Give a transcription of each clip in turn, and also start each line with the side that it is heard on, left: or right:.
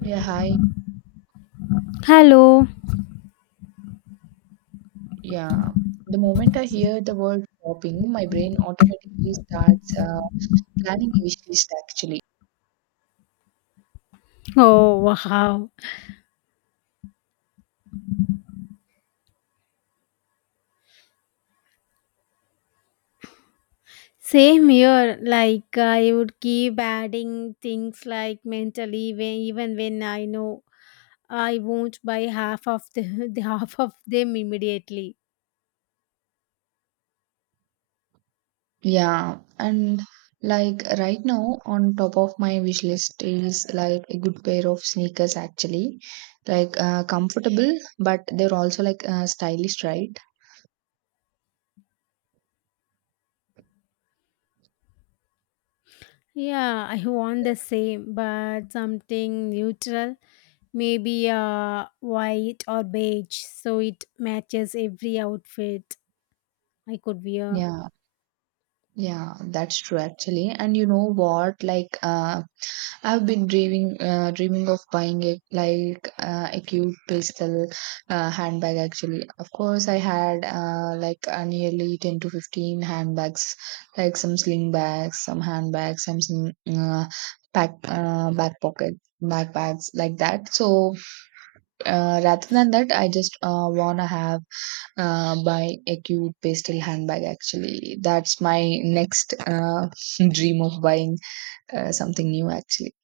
right: Yeah, hi.
left: Hello.
right: Yeah. The moment I hear the word shopping, my brain automatically starts planning a wish list actually.
left: Oh, wow. Same here. I would keep adding things like mentally, even when I know I won't buy the half of them immediately.
right: Yeah. And like right now, on top of my wish list is like a good pair of sneakers actually. Like comfortable, but they're also like stylish, right?
left: Yeah, I want the same, but something neutral, maybe white or beige, so it matches every outfit I could wear.
right: Yeah. Yeah, that's true actually. And you know what? Like I've been dreaming of buying it like a cute pastel handbag. Actually, of course, I had like nearly 10 to 15 handbags, like some sling bags, some handbags, and some pack back pocket backpacks like that. So rather than that, I just wanna have buy a cute pastel handbag. Actually, that's my next dream of buying something new. Actually.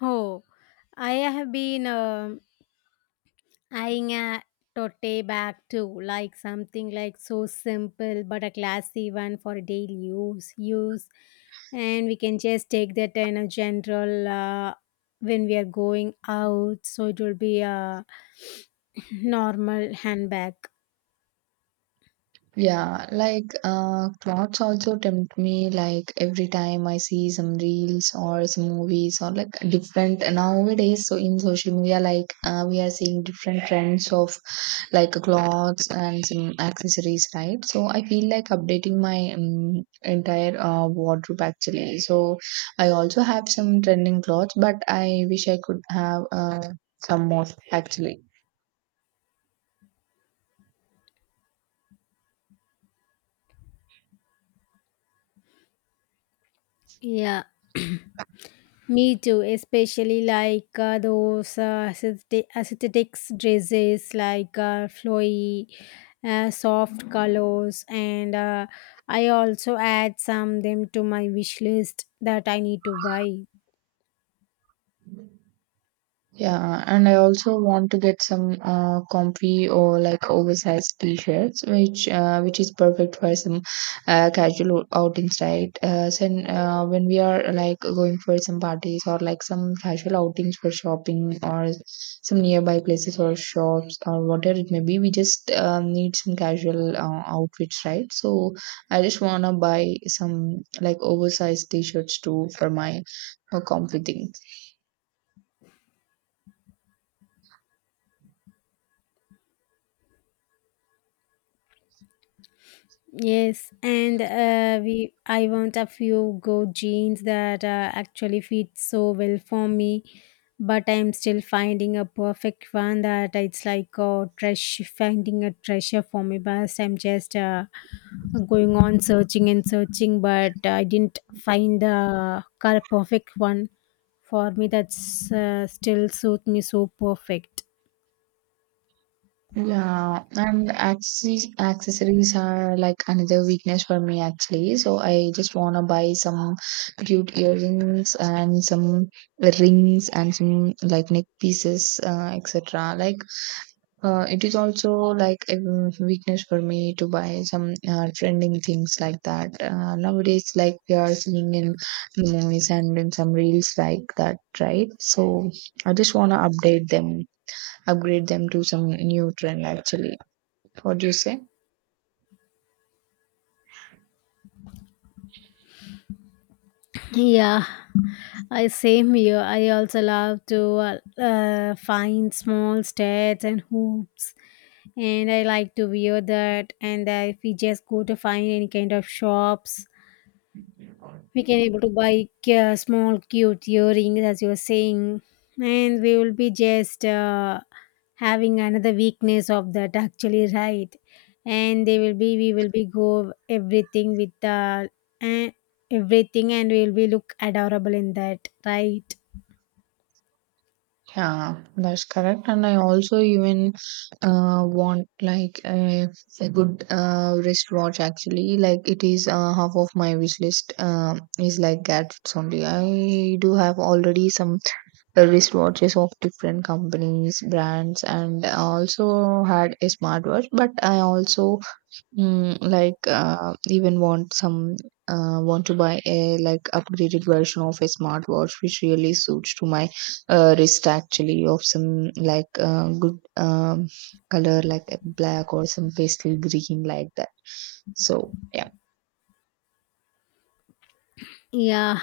left: Oh, I have been eyeing a tote bag too, like something like so simple but a classy one for daily use. Use, and we can just take that in a general when we are going out, so it will be a normal handbag.
right: Yeah, like clothes also tempt me. Like every time I see some reels or some movies or like different nowadays. So in social media, like we are seeing different trends of like clothes and some accessories, right? So I feel like updating my entire wardrobe actually. So I also have some trending clothes, but I wish I could have some more actually.
left: Yeah, me too, especially like those aesthetics dresses like flowy, soft colors, and I also add some them to my wish list that I need to buy.
right: Yeah, and I also want to get some comfy or like oversized t-shirts, which is perfect for some casual outings, right? So when we are like going for some parties or like some casual outings for shopping or some nearby places or shops or whatever it may be, we just need some casual outfits, right? So I just wanna buy some like oversized t-shirts too for my comfy thing.
left: Yes, and we I want a few go jeans that actually fit so well for me, but I'm still finding a perfect one that it's like a treasure finding a treasure for me. But I'm just going on searching and searching, but I didn't find the perfect one for me that's still suit me so perfect.
right: Yeah, and accessories are like another weakness for me actually. So I just wanna buy some cute earrings and some rings and some like neck pieces, etc. Like it is also like a weakness for me to buy some trending things like that. Nowadays, like we are seeing in movies and in some reels like that, right? So I just wanna update them, upgrade them to some new trend actually. What do you say?
left: Yeah, I same here. I also love to find small stats and hoops, and I like to wear that. And if we just go to find any kind of shops, we can able to buy small cute earrings, as you were saying, and we will be just having another weakness of that actually, right? And they will be we will be go everything with eh, everything, and we will be look adorable in that, right?
right: Yeah, that's correct. And I also even want like a good wristwatch actually. Like it is half of my wish list is like gadgets only. I do have already some wristwatches of different companies, brands, and I also had a smartwatch. But I also like even want some want to buy a like upgraded version of a smartwatch which really suits to my wrist actually of some like good color like a black or some pastel green like that so yeah.
left: Yeah,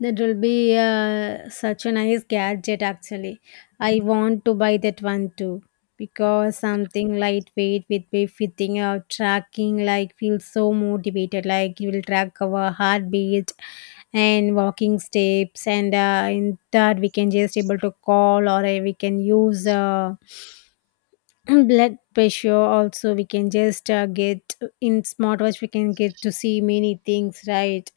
left: that will be such a nice gadget actually. I want to buy that one too because something lightweight with be fitting or tracking like feels so motivated like you will track our heartbeat and walking steps and in that we can just able to call or we can use blood pressure also we can just get in smartwatch we can get to see many things right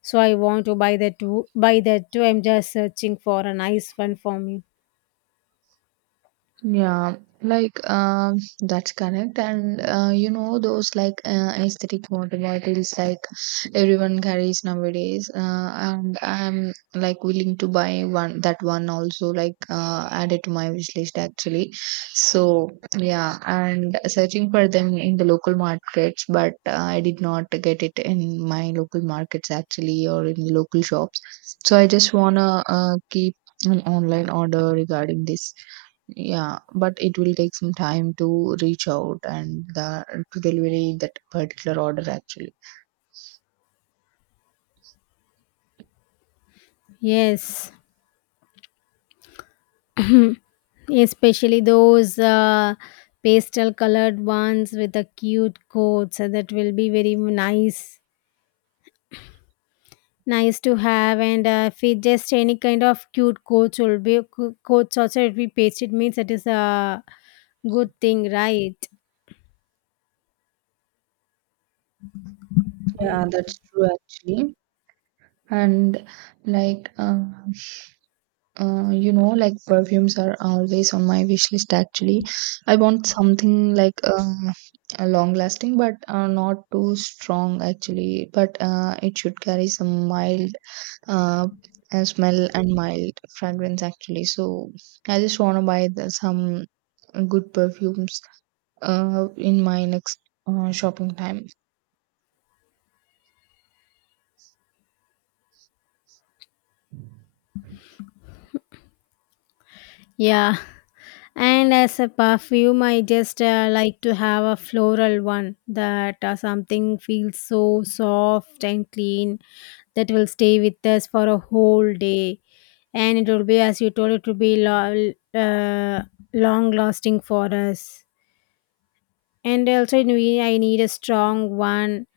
left: so I want to buy that too buy that too. I'm just searching for a nice one for me.
right: Yeah, like that's correct, and you know those like aesthetic water bottles like everyone carries nowadays. And I'm like willing to buy one that one also like add it to my wish list actually. So yeah, and searching for them in the local markets, but I did not get it in my local markets actually or in the local shops. So I just wanna keep an online order regarding this. Yeah, but it will take some time to reach out and the to delivery that particular order actually.
left: Yes, especially those pastel colored ones with the cute coats, that will be very nice nice to have. And if it just any kind of cute coats will be coats also if we paste it means that is a good thing, right?
right: Yeah, that's true actually. And like you know, like perfumes are always on my wish list actually. I want something like a long lasting but not too strong actually, but it should carry some mild uh, a smell and mild fragrance actually. So I just want to buy some good perfumes in my next shopping time.
left: Yeah. And as a perfume, I just like to have a floral one that something feels so soft and clean that will stay with us for a whole day. And it will be, as you told, it will be long lasting for us. And also, I need a strong one.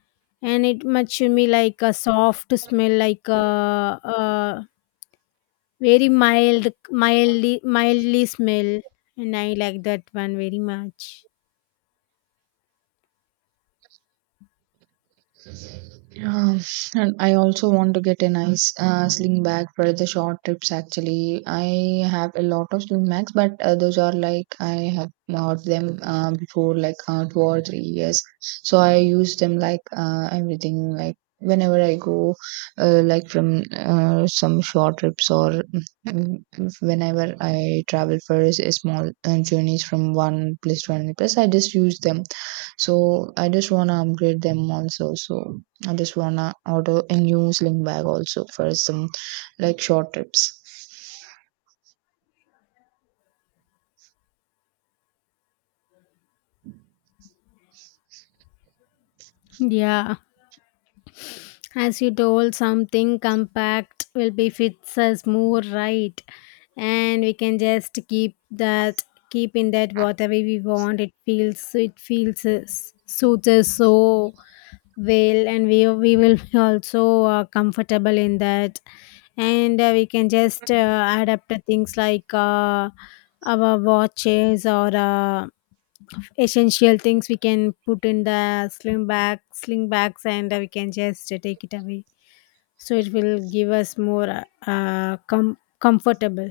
left: And it much should be like a soft smell, like very mild, mildly smell, and I like that one very much.
right: Um, and I also want to get a nice sling bag for the short trips. Actually, I have a lot of sling bags, but those are like I have bought them before like 2 or 3 years. So I use them like everything, like whenever I go, like from some short trips or mm, whenever I travel for a small journeys from one place to another place, I just use them so I just wanna upgrade them also. So I just wanna order a new sling bag also for some like short trips.
left: Yeah, as you told, something compact will be fits us more right, and we can just keep in that whatever we want. It feels suits us so well, and we will be also comfortable in that, and we can just adapt to things like our watches or. Essential things we can put in the sling bags and we can just take it away so it will give us more comfortable.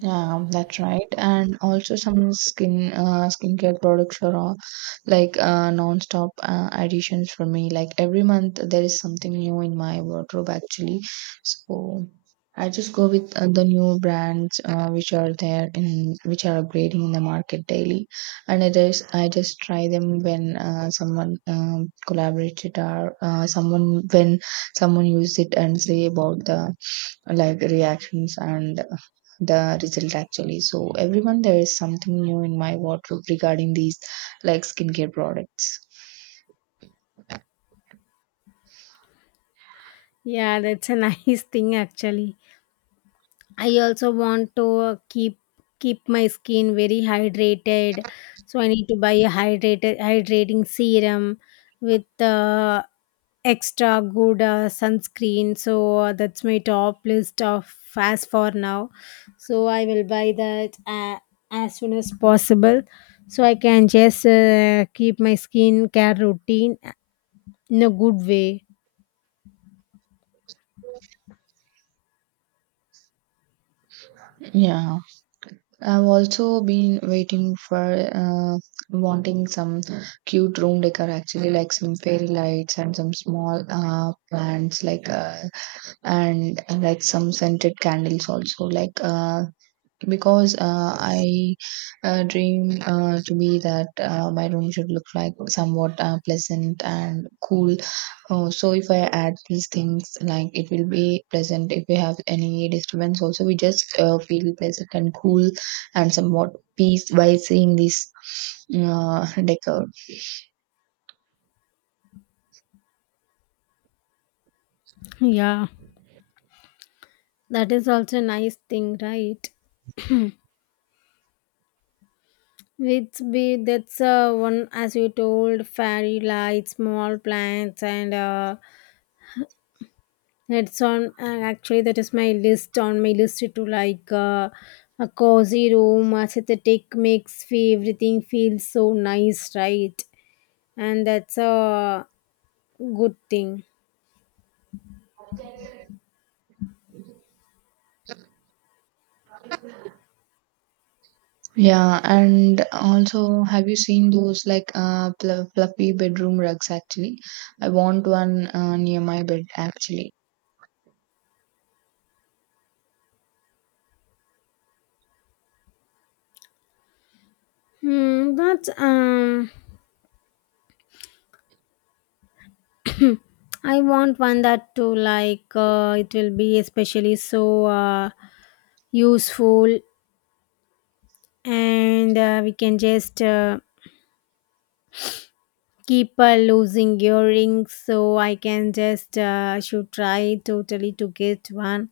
right: Yeah, that's right. And also some skincare products are like non-stop additions for me like every month there is something new in my wardrobe actually so I just go with the new brands which are there in which are upgrading in the market daily and it is I just try them when someone collaborates it or someone used it and say about the like reactions and the result actually. So everyone there is something new in my wardrobe regarding these like skincare products.
left: Yeah, that's a nice thing actually. I also want to keep my skin very hydrated, so I need to buy a hydrated hydrating serum with extra good sunscreen. So that's my top list of fast for now. So I will buy that as soon as possible, so I can just keep my skincare routine in a good way.
right: Yeah. I've also been waiting for wanting some cute room decor actually like some fairy lights and some small plants like and like some scented candles also like because I dream to be that my room should look like somewhat pleasant and cool. So if I add these things, like it will be pleasant. If we have any disturbance, also we just feel pleasant and cool and somewhat peace by seeing this decor.
left: Yeah, that is also a nice thing, right? It's be that's one, as you told, fairy lights, small plants, and it's on. And actually, that is my list on my list to like a cozy room, aesthetic makes fee everything feels so nice, right? And that's a good thing.
right: Yeah, and also have you seen those like fluffy bedroom rugs? Actually, I want one near my bed actually.
left: Hmm, but I want one that to like it will be especially so useful, and we can just. Keep losing earrings, so I can just should try totally to get one.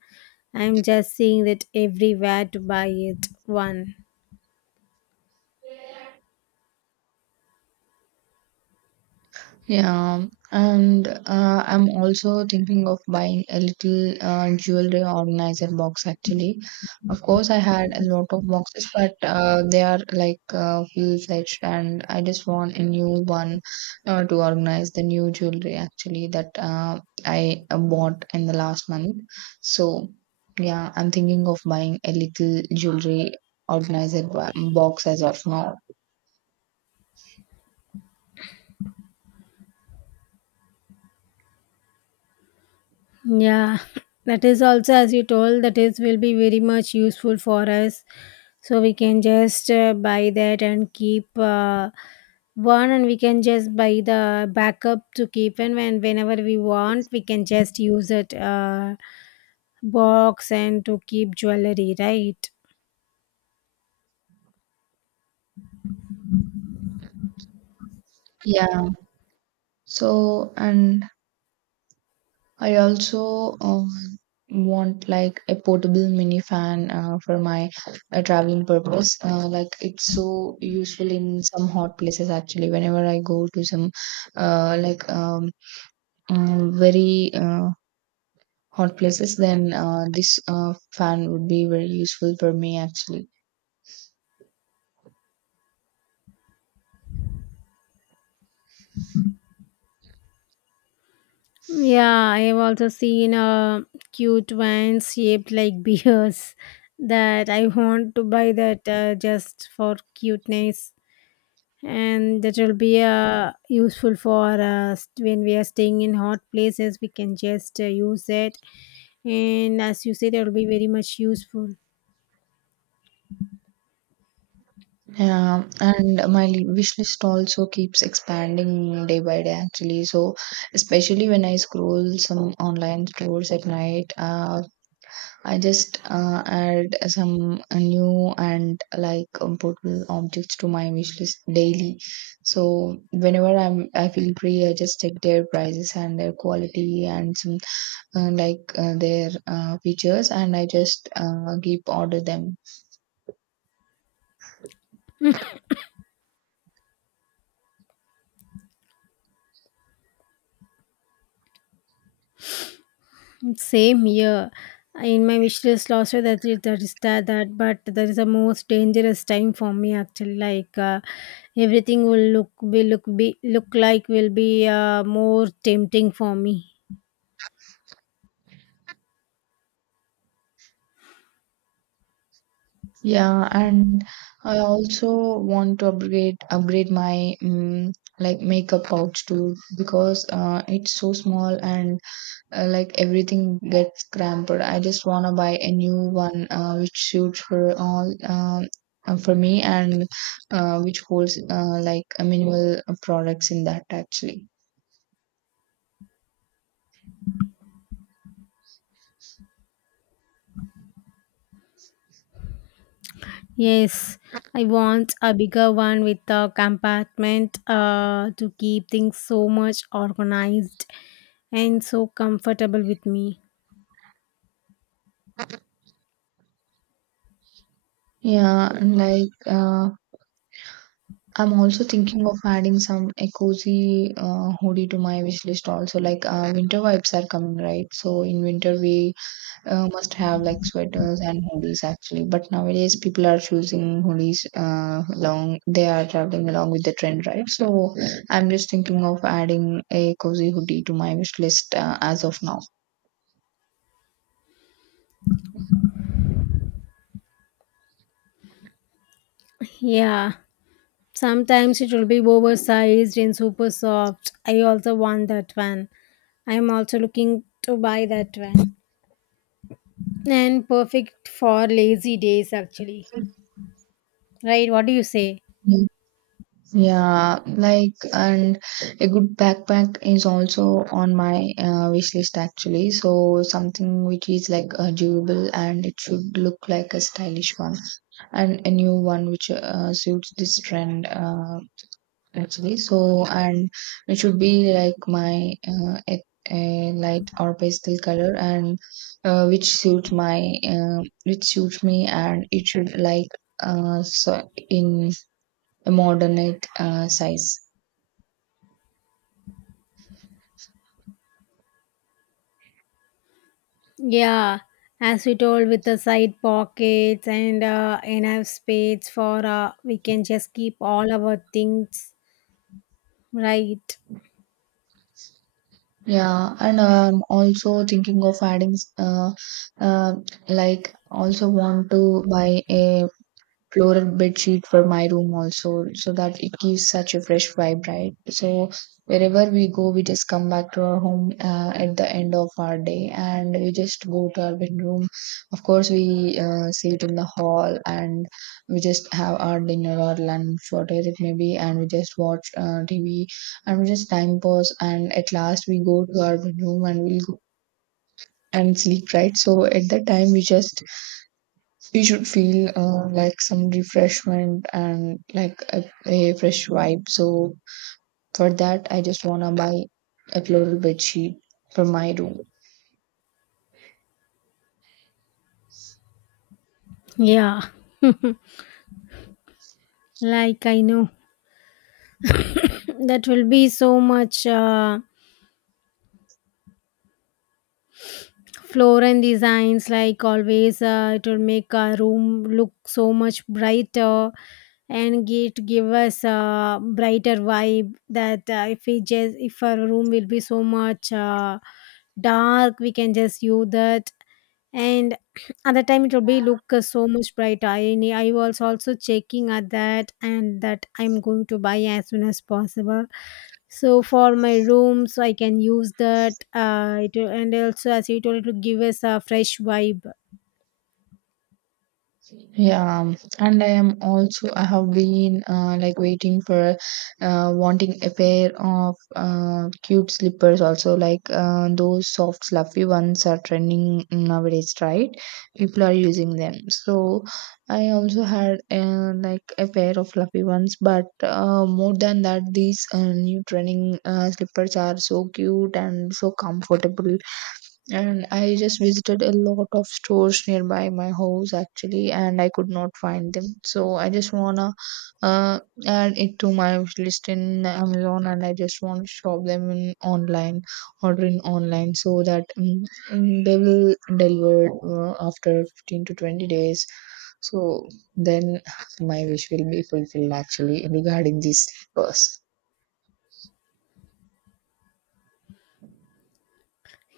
left: I'm just seeing that everywhere to buy it one.
right: Yeah, and I'm also thinking of buying a little jewelry organizer box actually. Of course, I had a lot of boxes, but they are like full-fledged, and I just want a new one to organize the new jewelry actually that I bought in the last month. So, yeah, I'm thinking of buying a little jewelry organizer box as of now.
left: Yeah. That is also, as you told, that is will be very much useful for us, so we can just buy that and keep one, and we can just buy the backup to keep. And whenever we want, we can just use it box and to keep jewelry, right?
right: Yeah. So, and I also want like a portable mini fan for my traveling purpose. Like it's so useful in some hot places actually. Whenever I go to some like very hot places, then this fan would be very useful for me actually.
left: Yeah, I have also seen cute vans shaped like beers, that I want to buy that just for cuteness. And that will be useful for us when we are staying in hot places. We can just use it, and as you said, it will be very much useful.
right: Yeah, and my wish list also keeps expanding day by day actually. So especially when I scroll some online stores at night, I just add some new and like important objects to my wish list daily. So whenever I feel free, I just check their prices and their quality and some like their features, and I just keep order them.
left: Same here. In my wish list also, that, but that is the most dangerous time for me actually. Like everything will look like will be more tempting for me.
right: Yeah, and I also want to upgrade my like makeup pouch too because it's so small and like everything gets cramped. I just want to buy a new one which suits for all for me and which holds like a minimal products in that actually.
left: Yes, I want a bigger one with a compartment to keep things so much organized and so comfortable with me.
right: Yeah, and like I'm also thinking of adding some a cozy hoodie to my wish list also. Like winter vibes are coming, right? So in winter we must have like sweaters and hoodies actually but nowadays people are choosing hoodies along they are traveling along with the trend right so I'm just thinking of adding a cozy hoodie to my wish list as of now.
left: Yeah. Sometimes it will be oversized and super soft. I also want that one. I'm also looking to buy that one. And perfect for lazy days, actually. Right? What do you say?
right: Mm. Yeah like and a good backpack is also on my wish list actually so something which is like durable and it should look like a stylish one and a new one which suits this trend actually so and it should be like my a light or pastel color and which suits me and it should like so in a moderate size.
left: Yeah, as we told, with the side pockets and enough space for we can just keep all our things. Right?
right: Yeah and also thinking of adding uh, like also want to buy a floral bed sheet for my room also so that it gives such a fresh vibe right so wherever we go we just come back to our home at the end of our day and we just go to our bedroom of course we sit in the hall and we just have our dinner or lunch whatever it may be and we just watch tv and we just time pause and at last we go to our bedroom and we'll go and sleep right so at that time we just we should feel like some refreshment and like a fresh vibe. So for that, I just wanna buy a floral bed sheet for my room.
left: Yeah, like I know that will be so much. Floral designs, like always, it will make a room look so much brighter, and it give us a brighter vibe. That if we just if our room will be so much dark, we can just use that. And at the time, it will be look so much brighter. I was also checking at that, and that I'm going to buy as soon as possible so for my room, so I can use that. And also, as you told, it will give us a fresh vibe.
right: Yeah, and I am also I have been like waiting for wanting a pair of cute slippers also like those soft fluffy ones are trending nowadays, right? People are using them. So I also had like a pair of fluffy ones, but more than that, these new trending slippers are so cute and so comfortable, and I just visited a lot of stores nearby my house actually, and I could not find them. So I just wanna uh, add it to my list in Amazon, and I just want to shop them in online, order in online, so that they will deliver after 15 to 20 days. So then my wish will be fulfilled actually regarding these slippers.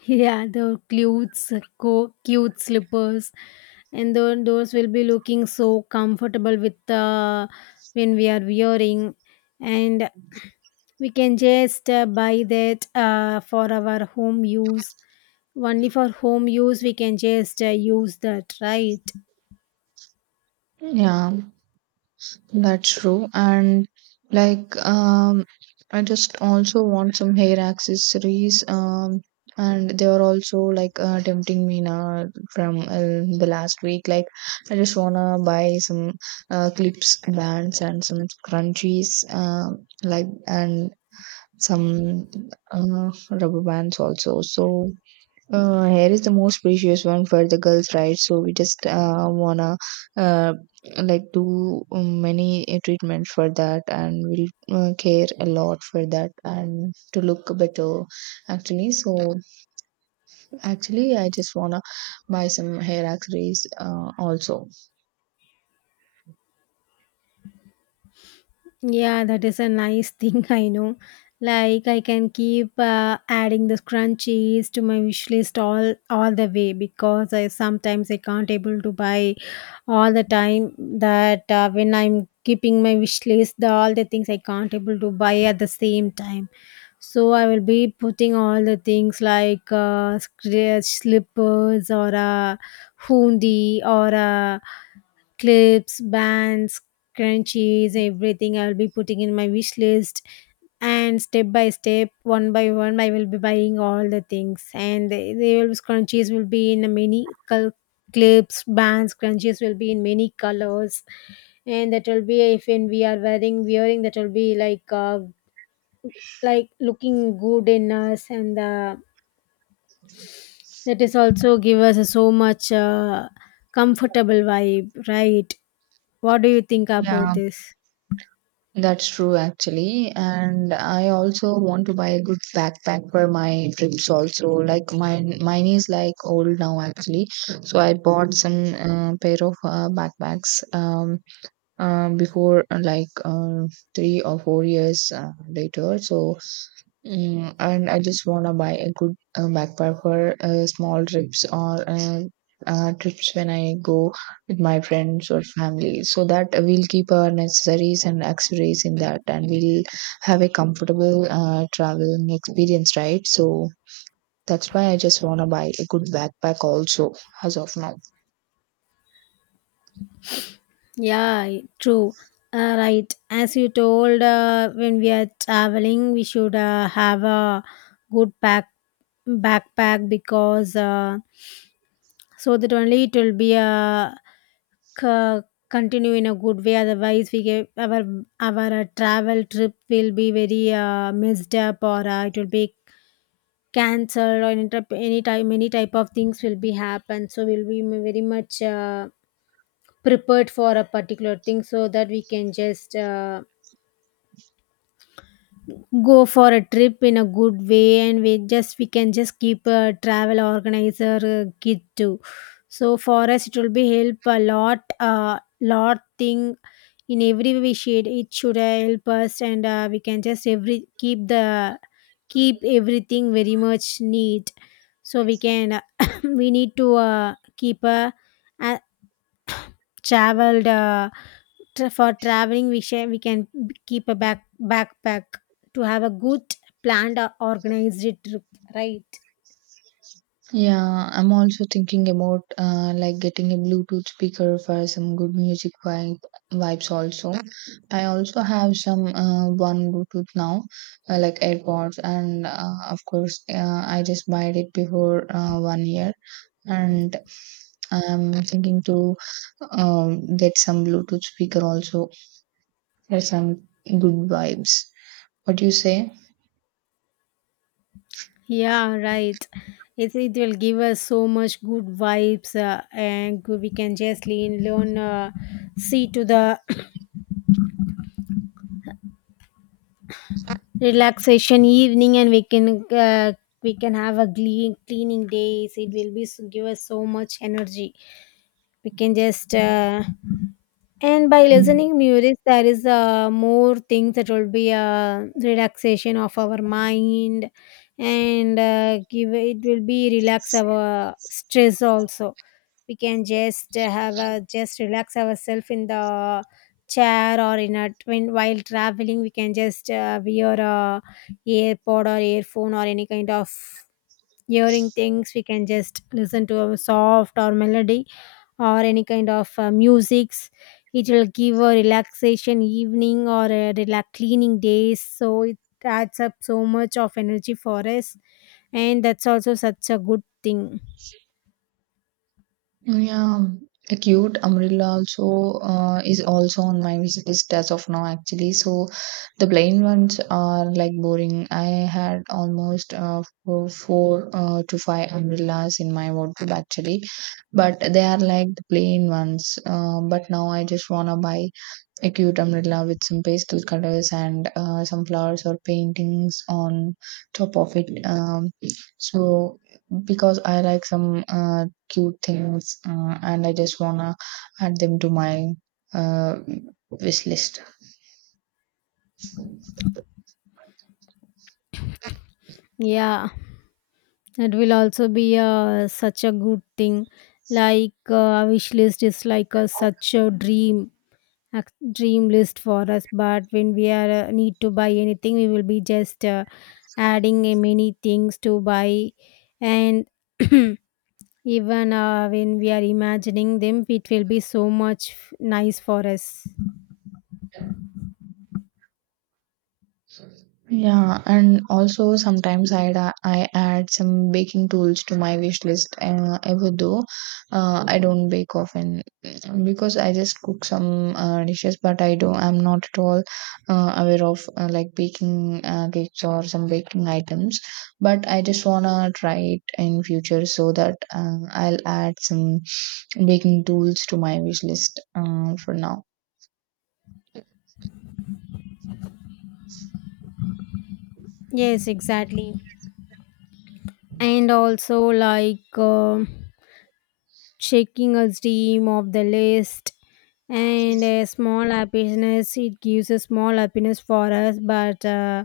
left: Yeah, the clothes, cute slippers, and those will be looking so comfortable with when we are wearing, and we can just buy that for our home use. Only for home use, we can just use that, right?
right: Yeah. That's true. And like I just also want some hair accessories. And they are also like tempting me now from the last week. Like I just wanna buy some clips bands and some scrunchies like and some uh, rubber bands also. So hair is the most precious one for the girls, right? So we just wanna uh, like do many treatments for that, and we'll care a lot for that, and to look better, actually. So actually, I just wanna buy some hair accessories also.
left: Yeah, that is a nice thing, I know. Like I can keep adding the scrunchies to my wish list all the way, because I sometimes I can't able to buy all the time that when I'm keeping my wish list, the all the things I can't able to buy at the same time. So I will be putting all the things like slippers or a hoodie or a clips, bands, crunchies, everything I will be putting in my wish list. And step by step, one by one, I will be buying all the things. And they will scrunchies will be in many clips, bands, crunchies will be in many colors. And that will be if when we are wearing that will be like looking good in us, and that is also give us a so much comfortable vibe, right? What do you think about
right: Yeah,
left: this?
right: that's true actually. And I also want to buy a good backpack for my trips also. Like mine is like old now actually. So I bought some pair of backpacks before like 3 or 4 years later. So and I just want to buy a good backpack for small trips or trips when I go with my friends or family, so that we'll keep our necessaries and accessories in that, and we'll have a comfortable traveling experience, right? So that's why I just want to buy a good backpack also as of now.
left: Yeah, true. Right. As you told, when we are traveling, we should have a good pack backpack, because so that only it will be a c- continue in a good way. Otherwise, we get our travel trip will be very messed up, or it will be cancelled or any type many type of things will be happen. So we'll be very much. Prepared for a particular thing so that we can just go for a trip in a good way, and we can just keep a travel organizer kit too, so for us it will be help a lot, uh, lot thing, in every way we should it should help us. And we can just every keep the keep everything very much neat, so we can we need to keep a traveled for traveling we share we can keep a backpack to have a good planned or organized trip, right?
right: Yeah, I'm also thinking about like getting a Bluetooth speaker for some good music vibes also. I also have some one Bluetooth now, like AirPods, and of course, I just bought it before one year, and I'm thinking to get some Bluetooth speaker also for some good vibes. What do you say?
left: Yeah, right. It will give us so much good vibes, and we can just lean learn see to the relaxation evening, and we can have a clean cleaning days, it will be give us so much energy. We can just and by listening music, there is more things that will be a relaxation of our mind, and give it will be relax our stress also. We can just have a just relax ourselves in the chair, or in a when while traveling. We can just wear a earpod or earphone, or any kind of hearing things. We can just listen to a soft or melody or any kind of musics. It will give a relaxation evening or a relax cleaning days, so it adds up so much of energy for us, and that's also such a good thing.
right: Yeah, a cute umbrella also is also on my wish list as of now actually. So the plain ones are like boring. I had almost four to five umbrellas in my wardrobe actually, but they are like the plain ones. But now I just wanna buy a cute umbrella with some pastel colors and some flowers or paintings on top of it, so because I like some cute things and I just wanna add them to my uh, wish list.
left: Yeah, that will also be such a good thing. Like a wish list is like a such a dream, a dream list for us, but when we are need to buy anything, we will be just adding many things to buy. And even when we are imagining them, it will be so much nice for us.
right: Yeah, and also sometimes I add some baking tools to my wish list, even though I don't bake often, because I just cook some dishes, but I don't. I'm not at all aware of like baking cakes or some baking items. But I just wanna try it in future so that I'll add some baking tools to my wish list for now.
left: Yes, exactly. And also, like checking a stream of the list and a small happiness, it gives a small happiness for us, but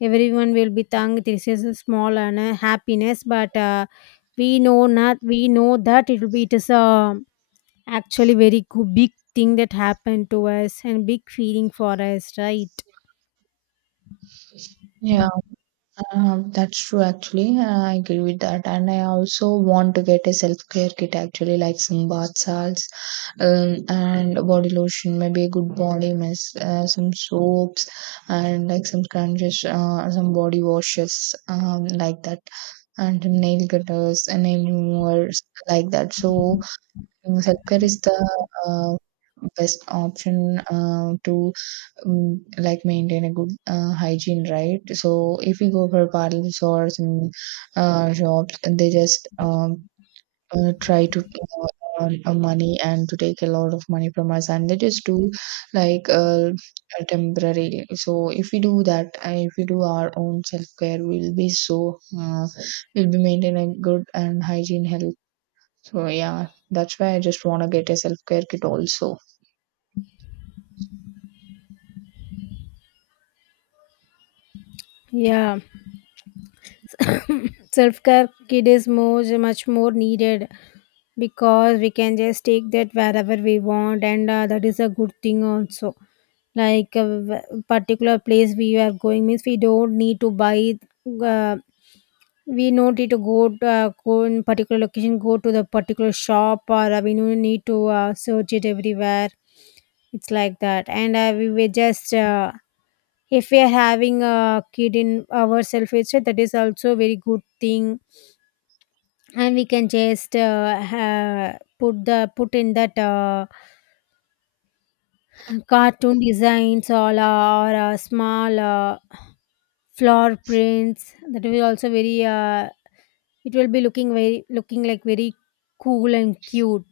left: everyone will be thanked, this is a small and a happiness, but we know not we know that it will be it is a actually very good, big thing that happened to us, and big feeling for us, right?
right: Yeah. That's true actually. I agree with that. And I also want to get a self-care kit actually, like some bath salts, and body lotion, maybe a good body mist, some soaps and like some sponges, some body washes, like that, and some nail cutters and nail removers like that. So self-care is the uh, best option to like maintain a good hygiene, right? So if we go for parlors or some shops, they just try to earn money and to take a lot of money from us, and they just do like temporary. So if we do that, if we do our own self-care, we'll be so we'll be maintaining a good and hygiene health. So yeah, that's why I just want to get a self-care kit also.
left: Yeah, self care kid is more much more needed, because we can just take that wherever we want, and that is a good thing also. Like a particular place we are going means we don't need to buy. Uh, we don't need to, go in particular location, go to the particular shop, or we don't need to search it everywhere. It's like that, and we were just if we are having a kid in our self hatred, that is also very good thing. And we can just put the put in that cartoon designs, or small flower prints, that will also very it will be looking very looking like very cool and cute.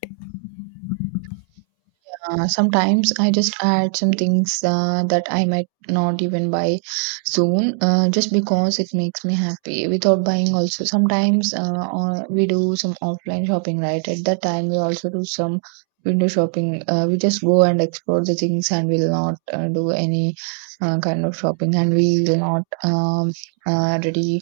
right: Sometimes I just add some things that I might not even buy soon, just because it makes me happy without buying. Also, sometimes we do some offline shopping, right? At that time, we also do some window shopping. We just go and explore the things, and we'll not do any kind of shopping, and we will not ready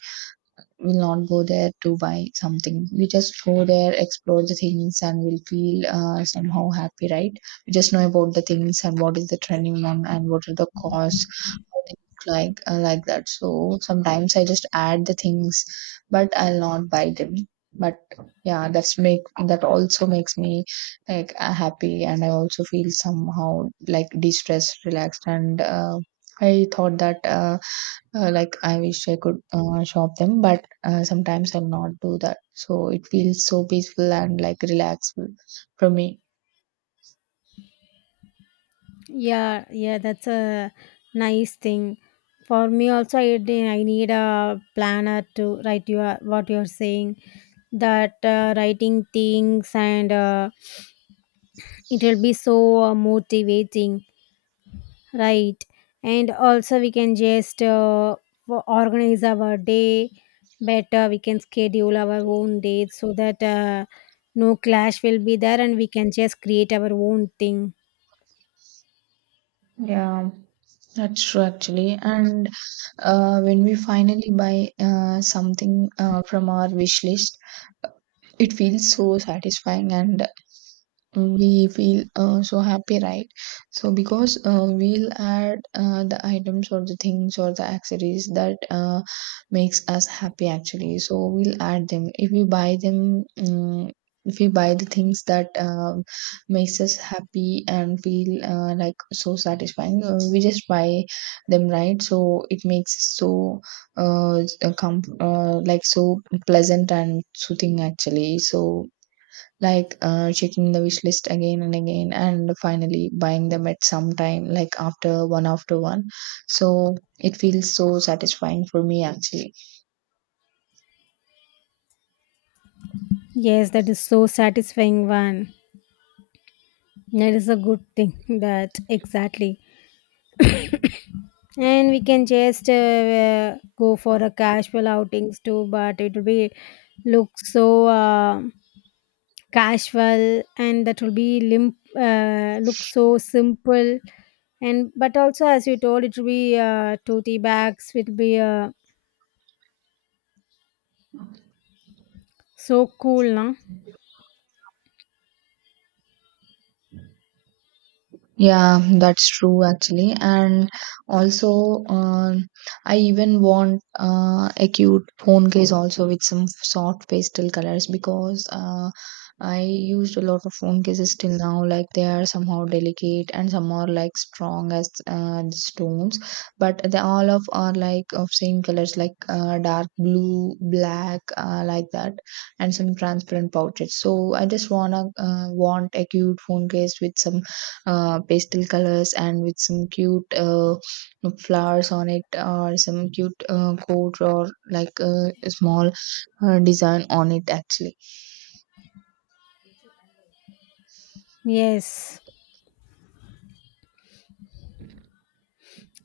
right: will not go there to buy something. We just go there, explore the things, and we'll feel somehow happy, right? We just know about the things and what is the trending on and what are the costs, how they look like that. So sometimes I just add the things, but I'll not buy them. But yeah, that also makes me like happy, and I also feel somehow like de stressed, relaxed, and I thought that. Like I wish I could shop them, but sometimes I'll not do that. So it feels so peaceful and like relaxful for me.
left: Yeah, yeah, that's a nice thing. For me also, I, I need a planner to write your what you're saying. That writing things, and it will be so motivating, right? And also, we can just organize our day better. We can schedule our own dates so that no clash will be there, and we can just create our own thing.
right: Yeah, that's true actually. And when we finally buy something from our wish list, it feels so satisfying and we feel so happy, right? So because we'll add the items or the things or the accessories that makes us happy actually, so we'll add them if we buy them. If we buy the things that makes us happy and feel like so satisfying, we just buy them, right? So it makes us so uh, like so pleasant and soothing actually. So like checking the wish list again and again and finally buying them at some time, like after one after one, so it feels so satisfying for me actually.
left: Yes, that is so satisfying one. That is a good thing. That exactly. And we can just go for a casual outings too, but it will be look so casual, and that will be limp, look so simple. And but also, as you told, it will be tote bags. It will be so cool, no?
right: Yeah, that's true actually. And also, I even want a cute phone case also with some soft pastel colors because I used a lot of phone cases till now. Like they are somehow delicate and some are like strong as the stones, but they all of are like of same colors, like dark blue, black, like that, and some transparent pouches. So I just wanna want a cute phone case with some pastel colors and with some cute flowers on it or some cute coat or like a small design on it actually.
left: Yes,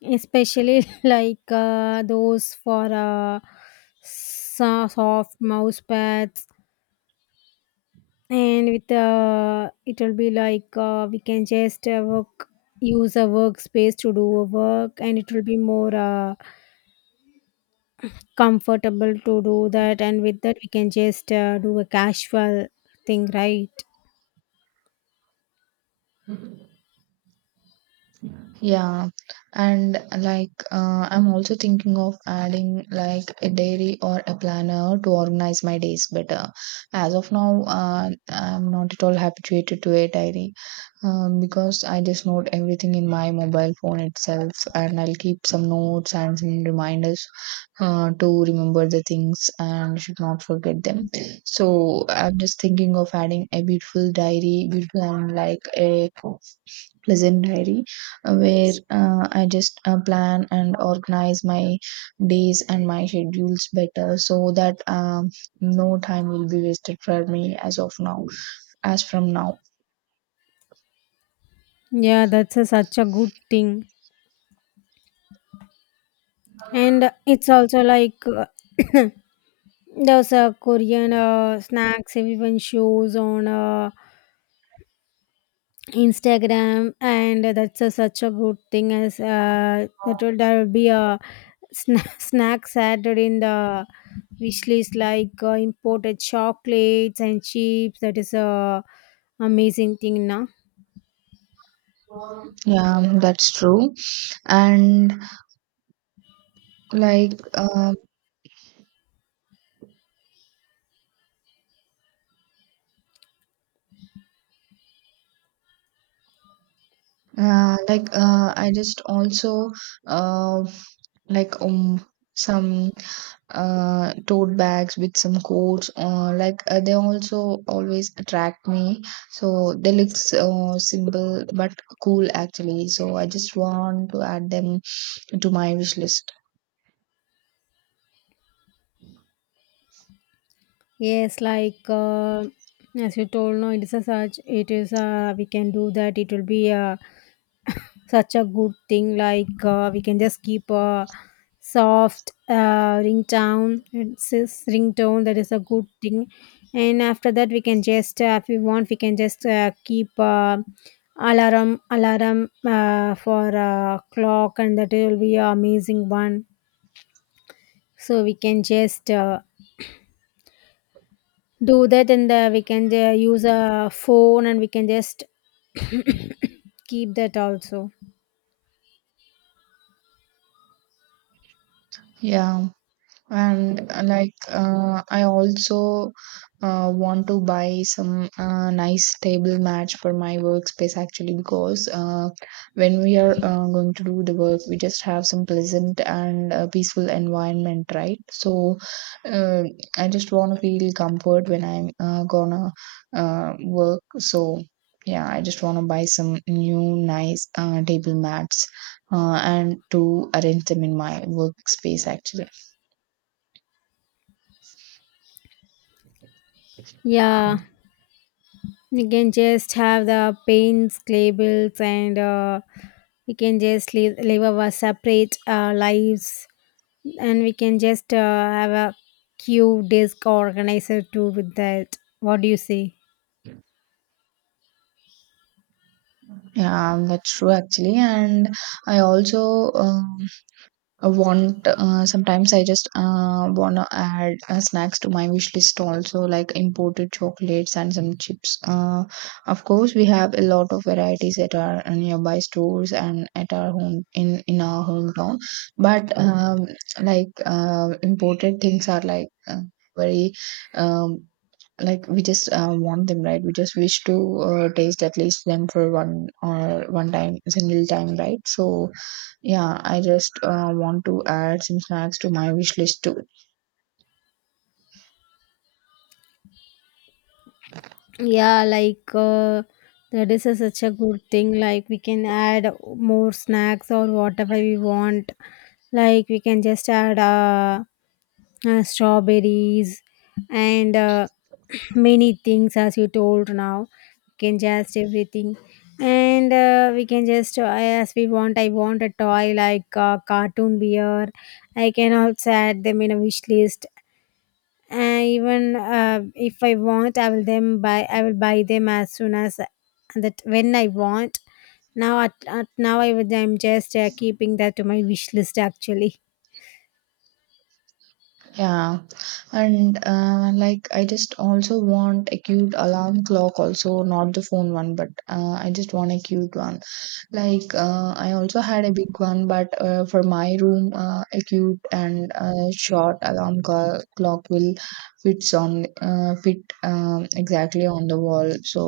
left: especially like those for soft mouse pads, and with it will be like we can just work use a workspace to do a work, and it will be more comfortable to do that. And with that, we can just do a casual thing, right?
right: Yeah, and like I'm also thinking of adding like a diary or a planner to organize my days better. As of now, I'm not at all habituated to a diary. Because I just note everything in my mobile phone itself, and I'll keep some notes and some reminders to remember the things and should not forget them. So I'm just thinking of adding a beautiful diary, beautiful and like a pleasant diary where I just plan and organize my days and my schedules better so that no time will be wasted for me as of now, as from now.
left: Yeah, that's such a good thing. And it's also like there's a Korean snacks everyone shows on Instagram, and that's such a good thing. As that will there will be a snacks added in the wish list, like imported chocolates and chips. That is a amazing thing now.
right: Yeah, that's true. And like, uh, like I just also uh, like some tote bags with some coats. Like they also always attract me. So they look so simple but cool actually. So I just want to add them to my wish list.
left: Yes, like as you told, no, it is a such. It is we can do that. It will be such a good thing. Like we can just keep a soft ringtone. It's this ringtone that is a good thing. And after that, we can just, if we want, we can just keep. Alarm for clock, and that will be an amazing one. So we can just do that, and we can use a phone, and we can just keep that also.
right: Yeah. And like I also want to buy some nice table mat for my workspace actually, because when we are going to do the work, we just have some pleasant and peaceful environment, right? So uh, I just want to feel comfort when I'm gonna work. So yeah, I just want to buy some new nice table mats and to arrange them in my workspace actually.
left: Yeah, we can just have the paints labels, and we can just live our separate lives, and we can just have a cute desk organizer too with that, what do you say?
right: Yeah, that's true actually. And I also um, sometimes I just wanna add snacks to my wish list also, like imported chocolates and some chips. Of course, we have a lot of varieties at our nearby stores and at our home in our hometown. But like imported things are like very, um, like we just want them, right? We just wish to taste at least them for one or one time single time, right? So yeah, I just want to add some snacks to my wish list too.
left: Yeah, like that is such a good thing. Like we can add more snacks or whatever we want. Like we can just add strawberries and many things, as you told now. We can just everything. And we can just, as we want, I want a toy like cartoon beer. I can also add them in a wish list. And even if I want, I will them buy I will buy them as soon as that when I want. Now at now I would I'm just keeping that to my wish list actually.
right: Yeah, and like I just also want a cute alarm clock also, not the phone one, but I just want a cute one. Like I also had a big one, but for my room, a cute and short alarm clock will fit exactly on the wall. So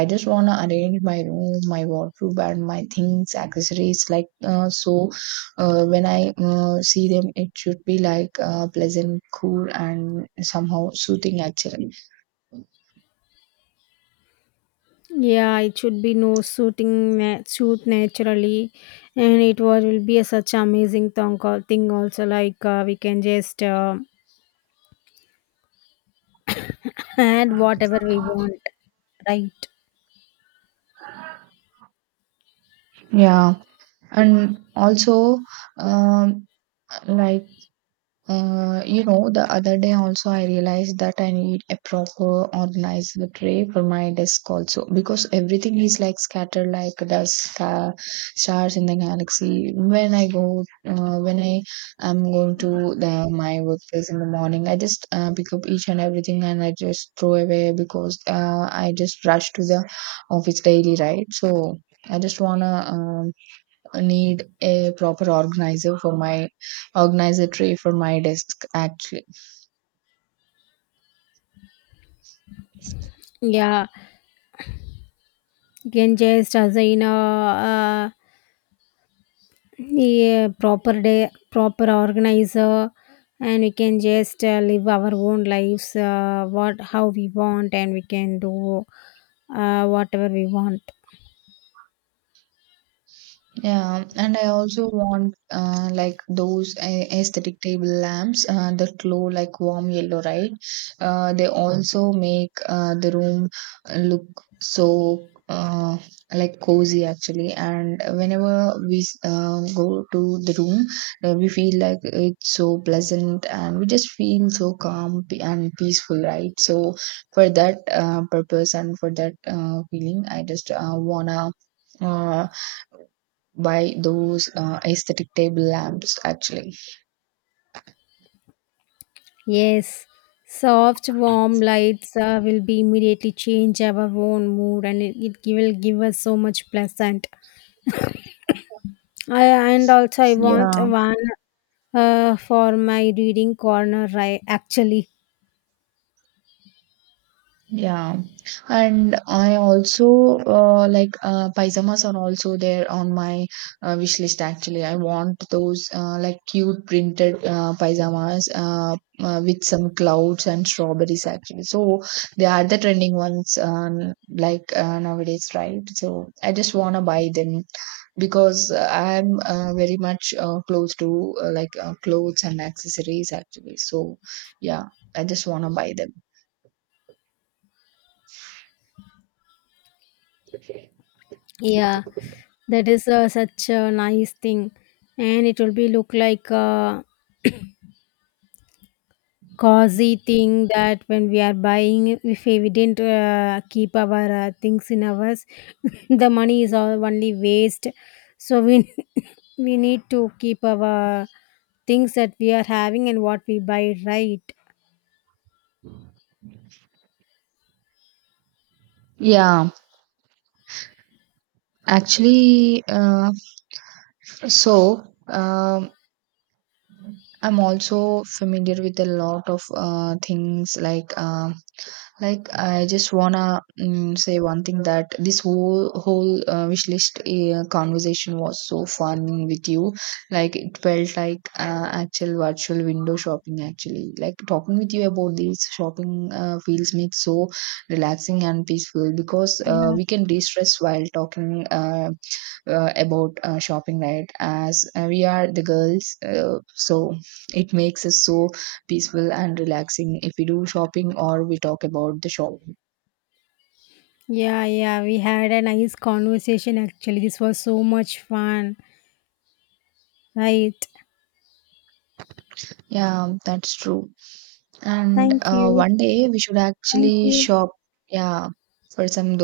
right: I just wanna arrange my room, my wardrobe, and my things, accessories like so. When I see them, it should be like pleasant, cool, and somehow soothing, actually.
left: Yeah, it should be no suiting suit naturally. And it was will be a such amazing thong call thing also. Like we can just add whatever we want, right?
right: Yeah, and also um, like the other day also I realized that I need a proper organized tray for my desk also because everything is like scattered like dust, stars in the galaxy. When I am going to the my workplace in the morning, I just pick up each and everything and I just throw away because I just rush to the office daily, right? So I just wanna need a proper organizer for my organizer tray for my desk actually.
left: Yeah. You can just assign a yeah, proper day, proper organizer, and we can just live our own lives, what how we want, and we can do whatever we want.
right: Yeah, and I also want like those aesthetic table lamps that glow like warm yellow, right? They also make the room look so like cozy actually. And whenever we go to the room, we feel like it's so pleasant and we just feel so and peaceful, right? So for that purpose and for that feeling, I just wanna. Uh, by those aesthetic table lamps actually.
left: Yes, soft, warm lights will be immediately change our own mood, and it will give us so much pleasant. I, and also, I want
right: Yeah.
left: one for my reading corner, right? Actually,
right: Yeah, and I also like pyjamas are also there on my wish list actually. I want those like cute printed pyjamas with some clouds and strawberries actually. So they are the trending ones, like nowadays, right? So I just want to buy them, because I'm very much close to like clothes and accessories actually. So yeah, I just want to buy them.
left: yeah, that is such a nice thing, and it will be look like a cozy thing. That when we are buying, if we didn't keep our things in ours, the money is all only waste. So we we need to keep our things that we are having and what we buy, right.
right: Yeah, actually, so um, I'm also familiar with a lot of things like like I just wanna say one thing that this whole wish list conversation was so fun with you. Like it felt like actual virtual window shopping. Actually, like talking with you about these shopping feels makes so relaxing and peaceful because
left: Yeah.
right: we can de-stress while talking about shopping, right? As we are the girls, so it makes us so peaceful and relaxing if we do shopping or we talk about the shop.
left: Yeah, yeah, we had a nice conversation actually. This was so much fun, right?
right: Yeah, that's true. And
left: Thank you.
right: one day we should
left: Thank
right: actually
left: you.
right: shop, yeah, for some